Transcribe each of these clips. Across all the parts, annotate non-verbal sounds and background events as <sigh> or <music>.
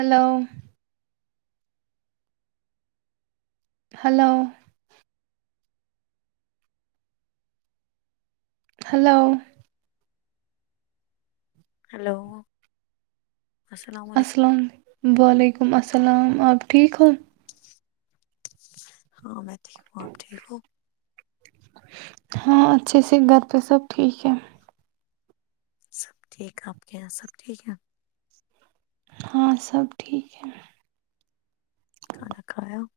Hello <unintelligible> hello <unintelligible> hello <unintelligible> hello <unintelligible> السلام علیکم <unintelligible> وعلیکم السلام آپ ٹھیک ہووں <unintelligible> ہاں میں ٹھیک ہوں آپ ٹھیک ہووں <unintelligible> ہاں اچھے سے گھر پہ سب ٹھیک ہے <unintelligible> سب ٹھیک آپ کے یہاں سب ٹھیک ہے <unintelligible> ہاں سب ٹھیک ہے <unintelligible> کھانا کھایا <unintelligible>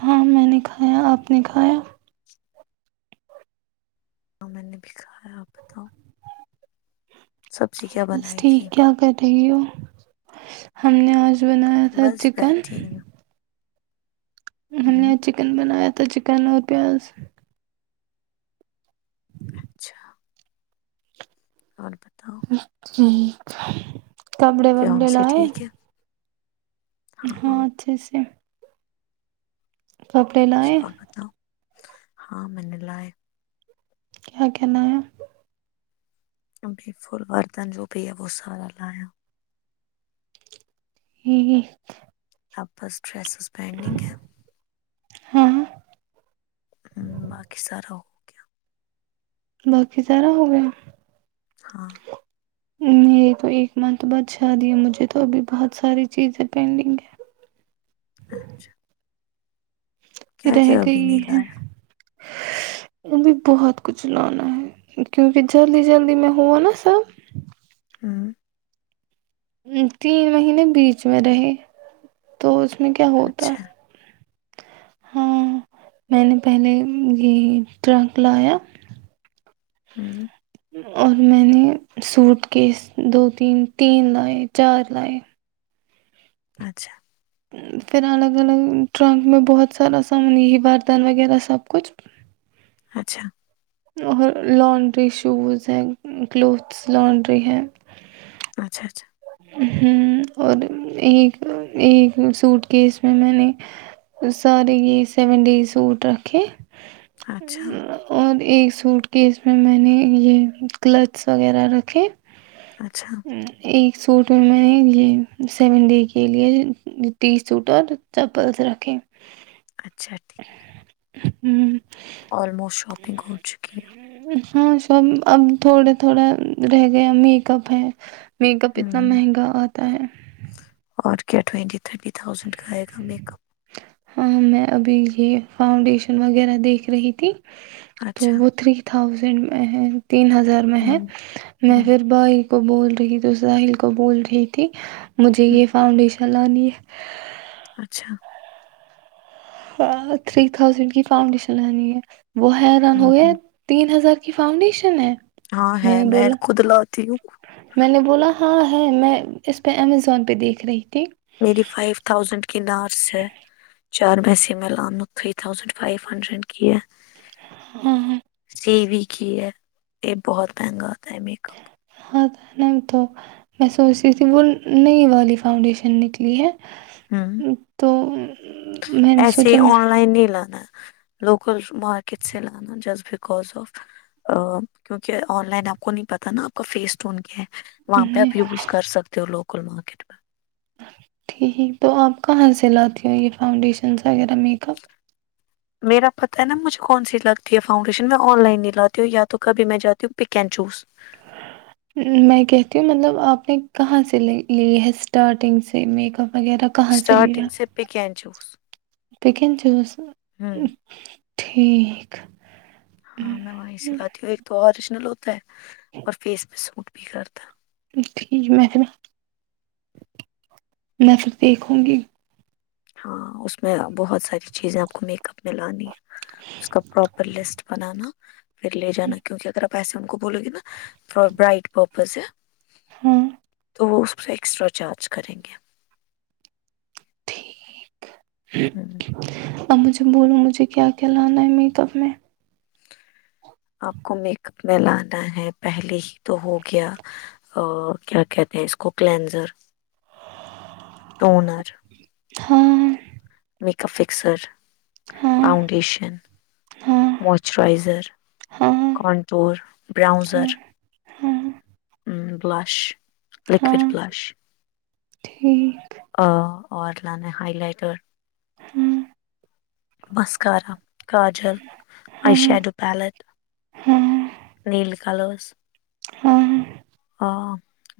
ہاں میں نے کھایا آپ نے کھایا <unintelligible> ہاں میں نے بھی کہا ہے آپ بتاؤ سبزی کیا بس بنائی ٹھیک تھی کیا کر <unintelligible> ہم نے آج <unintelligible> بنایا تھا بس چکن <unintelligible> بیٹھی ہوں ہم نے ہوں، چکن بنایا تھا تو چکن اور پیاز <unintelligible> اچھا <unintelligible> اوربتؤ <unintelligible> ٹھیک <unintelligible> کبڑے فیون وبڑے ل سے ہے ٹھیک ہاں اچھا ا سے کپڑے اچھا لائے اور بتاؤ <unintelligible> ہاں میں نے لائے <unintelligible> کیا کہنا ہے؟ <unintelligible> فل وردن جو بھییا وہ سارا لایا ہی <unintelligible> آپس <unintelligible> ڈریسز پینڈنگ ہے <unintelligible> ہاں ہ باقی سارا ہو گیا <unintelligible> باقی سارا ہو گیا ہاں <unintelligible> میرے کو ایک منتھ بعدشادی ہے، مجھے تو ابھی بہت ساری چیزیں پینڈنگ ہیں اچھا کیا رہ کیا ابھی گئی نہیں ہے لایا ا بھی بہت کچھ لانا ہے کیونکہ جلدی جلدی میں ہوا نا سب ہوں تین مہینے بیچ میں رہے تو اس میں کیا ہوتا اچھا ہاں میں نے پہلے یہ ٹرک لایا ہوں اور میں نے سوٹ کے دو تین تین لائے چار لائے اچھا پھر الگ الگ ٹرنک میں بہت سارا سامان یہ ہے بردن وغیرہ سب کچھ اچھا اور لانڈری شوز ہیں کلوتھس لانڈری ہیں اچھا اچھا ہ اور ایک ایک سوٹ کی اس میں میں نے سارے یہ سیون ڈیز سوٹ رکھے اچھا اور ایک سوٹ کیس میں میں نے یہ کلچس وغیرہ رکھے اچھا، یہ سوٹ میں میں نے یہ سیون ڈے کے لیے ٹی سوٹ اور چپلس رکھے اچھا ٹھیک ہے ہوں آلموسٹ شاپنگ ہو چکی ہیں ہاں سب اب تھوڑے تھوڑا رہ گیا میک اپ ہے اتنا ہوں مہنگا آتا ہے اور کیا ٹوئنٹی تھرٹی تھاؤزینڈ کا آئے گا میک اپ ہاں میں ابھی یہ فاؤنڈیشن وغیرہ دیکھ رہی تھی اپ تو اچھا وہ تھری تھا تھاؤزنڈ ا تین ہزار میں ہے ہوں میں ہوں پھر بائی کو بول رہی تھی ساحل کو بول رہی تھی مجھے ہوں یہ فاؤنڈیش چلانی اچھا ہاں تھری تھاؤزینڈ کی فاؤنڈیشن لنی ہے وہ ہے رن ہو ہوں گئے ہوں تین ہزار کی فاؤنڈیشن ہے ہاں ہے نے میں بولا خود لاتی ہوں میں نے بولا ہاں ہے میں اس پہ امیزون پہ دیکھ رہی تھی میری فائیو تھازینڈ کی نارس ہے چار میںس میں لانوں تھری تھازینڈ فائیو ہنڈریڈ کی ہے ہاں ہاں سیوی کی ہے یہ بہت مہنگا تھا ہے میک اپ ہ ن تو میں سوچ رہی تھی وہ نئی والی فاؤنڈیشن نکلی ہے ہ تو میں نے ایسے سوچا میں آن لائن نہیں لانا ہے لوکل مارکیٹ سے لانا جسٹ بکز آف کیونکہ آن لائن آپ کو نہیں پتا نا آپ کا فیس ٹون کیا ہے وہاں پہ نہیں، آپ ی بوز کر سکتے ہو لوگ کل مارکیٹ میں ٹھیک تو آپ کہاں سے لاتی ہو یہ فاؤنڈیشنس وغیرہ میک اپ میرا پتاہ ہے نا مجھے کون سی لگتی ہے فاؤنڈیشن میں آن لائن نہیں لاتی ہوں یا تو کبھی میں جاتی ہوں پک اینڈ چوز میں کہتی ہوں مطلب آپ نے کہاں سے لی ہے اسٹارٹنگ سے میک اپ وغیرہ کہاں اسٹارٹنگ سے پکین چوس بکن چس تو ٹھیک ہاں میں وہیں سے لاتی ہوں ایک تو اوریجنل ہو اور فیس پہ سوٹ بھی کرتا ٹھیک میں پھر میں پھر دیکھوں گی ہاں اس میں بہت ساری چیزیں آپ کو میک اپ میں لانی ہے اس کا پراپر لسٹ بنانا پھر لے جا کیونکہ اگر پیسے ہم کو بولے گے نا ف برائٹ پپز ہے ہوں سٹر گ ٹھیک ہوں ا مجھے بولوں مجھے کیا کیا لانا ہے میک اپ میں آپ کو میک اپ میں لانا ہے پہلے ہی تو ہو گیا کیا کہتے ہیں اس کو کلینزر ٹونر ہاں میک اپ فکسر ہاں فانڈیشن ہاں موئسچرائزر ہاں کانٹور ہاں برؤزر ہاں بلش لکوڈ ہاں بلش ٹھیک ا اور لانے ہائی لائٹر ہاں مسکارا کااجل آئی ہاں شیڈو پیلٹ ہاں نیل کلز ہاں ا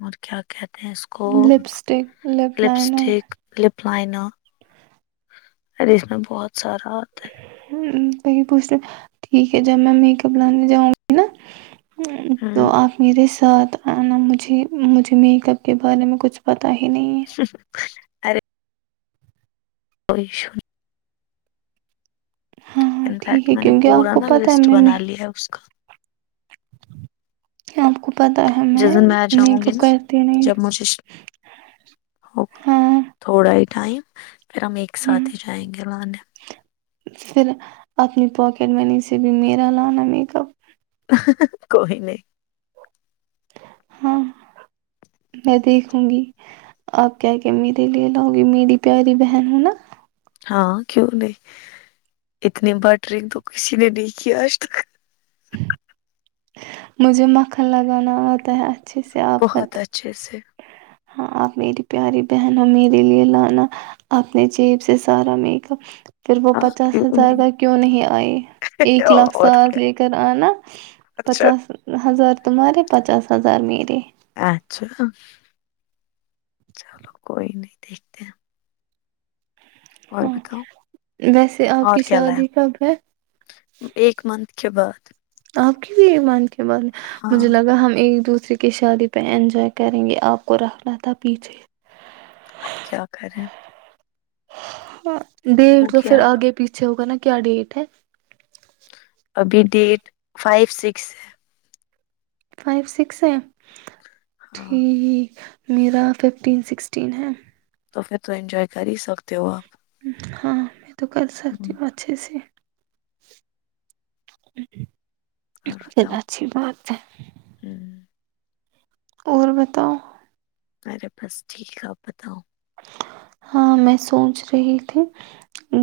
اور کیا کہتے ہیں اس کو لپسٹک لپ لائنر فائن ار اس میں بہت سرا ہوتا ہے م پوچھنے ٹھیک ہے ج میں میک اپ لانے جاؤںی نا ہے تو ہوں آپ میرے س ن مجھے مجھے میک اپ کے بارے میں کچھ پتا ہی نہیں ہے ارے <inaudible> ہاں انفیکٹ ٹھیک ہے میں نے کیونکہ آپ پورا کو نا پتہ ہے لسٹ بنا میں لیا ہے اس کا <unintelligible> آپ کو پتا ہے میں جس دن آ میک جاؤں گی اپ نا کرتی نہیں جب مجھے ہوگا ہاں تھوڑا ہی ٹائم پھر ہم ایک ہاں ساتھ ہی جائیں گے لانے پھر اپنی پاکٹ منی سے بھی میرا لانا میک اپ کوئی نہیں ہاں میں دیکھوں گی آپ کیا کہ میرے لیے لاؤ گی میری پیاری بہن ہو نا ہاں کیوں نہیں اتنی بر ڈرنگ تو کسی نے نہیں کی آج تک مجھے مکھن لگانا آتا ہے اچھے سے آپ بہت اچھے سے ہاں آپ میری پیاری بہن میرے لیے لانا آپ نے جیب سے سارا میک اپ پھر وہ ہاں پچاس کیوں ہزار کا نہیں کیوں نہیں آئی ایک لاکھ اور سال کیا لے کر آنا اچھا پچاس ہزار تمہارے پچاس ہزار میرے اچھا چلو کوئی نہیں دیکھتے اور ہاں بتاؤ ویسے آپ اور کی کیا لا شادی کب ہے ایک منتھ کے بعد <unintelligible> ہاں مجھے لگا ہم ایک دوسرے دوسری کی شادی پہ انجوائے کریں گے آپ کو رکھنا تھا پیچھے اب کیا کریں ہاں دین ہو تو گیا پھر اب آگے پیچھے ہوگا نا کیا ڈیٹ ہے ابھی ڈیٹ فائیو سکس ہے فائیو سکس ہے ہاں ٹھیک میرا ففٹین سکسٹین ہے تو پھر تو انجوائے کر ہی سکتے ہو آپ ہاں تو کر سکتی ہمم ہوں اچھے سے <unintelligible> اور پھر بتاؤ اچھی بات ہے ہمم اور بتاؤ ارے بس ٹھیک ہے آپ بتاؤ ہاں میں سونچ رہی تھی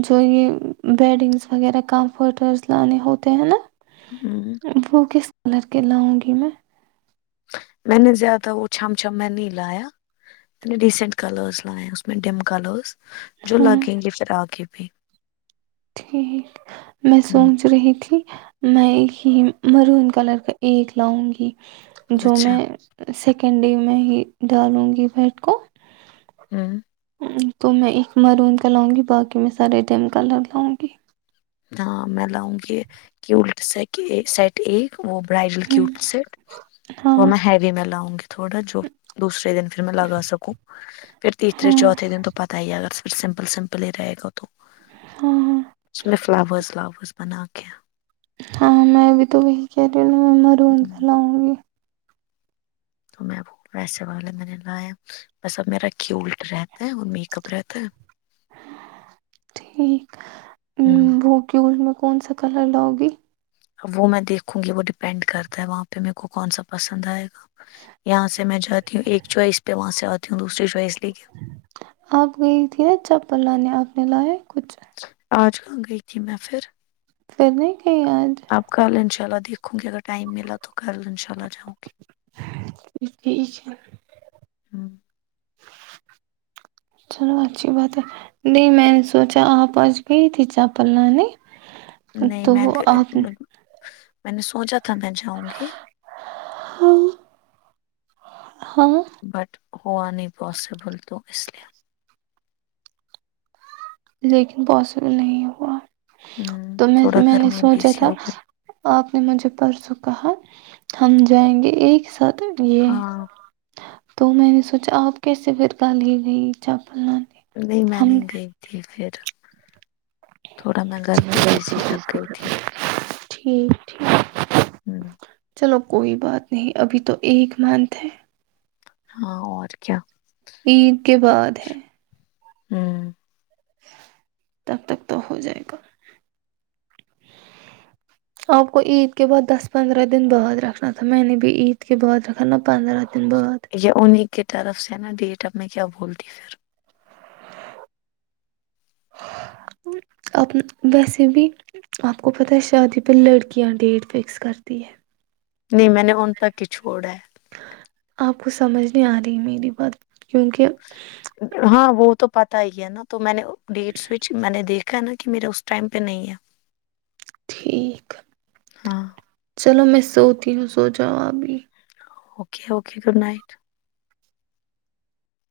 جو یہ بیڈنگس وغیرہ کمفرٹز لانے ہوتے ہیں نا ہمم وہ کس کلر کے لاؤں گی میں میں نے زیادہ وہ چم چھم میں نہیں لایا میں نے ڈیسینٹ کلرس لائے اس میں ڈم کلرس جو ہاں لگیں گے پھر آگے فی <unintelligible> ٹھیک میں ہمم سونچ رہی تھی میں ایک ہی مرون کلر کا ایک لاؤں گی جو اچھا میں س کینڈی میں ہی ڈالوں گی بیٹ کو ہوں تو میں ایک مرون کا لاؤں گی باقی میں سارے ڈم کلر لاؤں گی ہاں میں لاؤں گی کہ الٹا سیٹ ا سیٹ اے وہ برائڈل کیوب سیٹ وہ ہاں میں ہیوی میں لاؤں گی تھوڑا جو دوسرے دن پھر میں لگا سکوں پھر تیسرے ہاں چوتھے دن تو پتا ہی اگر پ سمپل سمپل ہی رہے گا تو ہاں ہاں <inaudible> ہاں میں بھی تو وہی کہ مر چ ل ہ گی <inaudible> تو میں ویسے والا میں نے لایا بس اب میرا کیلٹ رہتا ہے اور میک اپ رہتا ہے ٹھیک ہے وہ کی میں <unintelligible> کون سا کلر لاؤ گی وہ میں دیکھوں گی وہ ڈیپینڈ کرتا ہے وہاں پہ میر کو کون سا پسند آئے گا یہاں سے میں جاتی ہوں ایک چوائس پہ وہاں سے آتی ہوں دوسری چوائس لے کے آپ گئی تھی نا چپل لانے آپ اپ نے لایا کچھ آج کہاں گئی تھی میں پھر پھر نہیں کہیں آج دھ گ اگر ٹائم ملا تو کرل انشاء اللہ جاؤکے ٹھیک ہے ہ چلو اچھی بات ہے نہیں میں نے سوچا آپ آچ گئی تھی چاپل لانے نہیں تو میں آپ میں نے سوچا تھا ت میں جاؤں گی ہاں بٹ ہوا نہیں پاسبل تو اس لیے لیکن پاسبل نہیں ہوا ہوں تو میں تھوڑا میں گھر نے سوچا بزی تھا ہو گئی آپ نے مجھے پرسوں کہا ہم جائیں گے ایک ساتھ یہ ہاں تو میں نے سوچا آپ کیسے پھرکا لیی گئی چپ نہیں میں نہیں گئی تھی پھر تھوڑا میں گھر پہ بزی لگ گئی تھی ٹھیک ٹھیک ہوں چلو کوئی بات نہیں ابھی تو ایک مانت ہے ہاں اور کیا عید کے بعد ہے ہوں ٹک تٹک تو ہو جائے گا آپ کو عید کے بعد دس پندرہ دن بعد رکھنا تھا میں نے بھی عید کے بعد رکھا نہ پندرہ دن بعد یہ انہیں کی طرف سے نا د تب میں کیا بولتی پھر ا ویسے بھی آپ کو پت ہے شادی پہ لڑکیاں ڈیٹ فکس کرتی ہے نہیں میں نے ان تک ہی چھوڑا ہے آپ کو سمجھ نہیں آ رہی میری بات کیونکہ ہاں وہ تو پتا ہی ہے نا تو میں نے ڈیٹس میں نے دیکھ نا کہ میرا اس ٹائم پہ نہیں ہے ٹھیک ہاں چلو میں سوتی ہوں سو جوابی اوکے اوکے گڈ نائٹ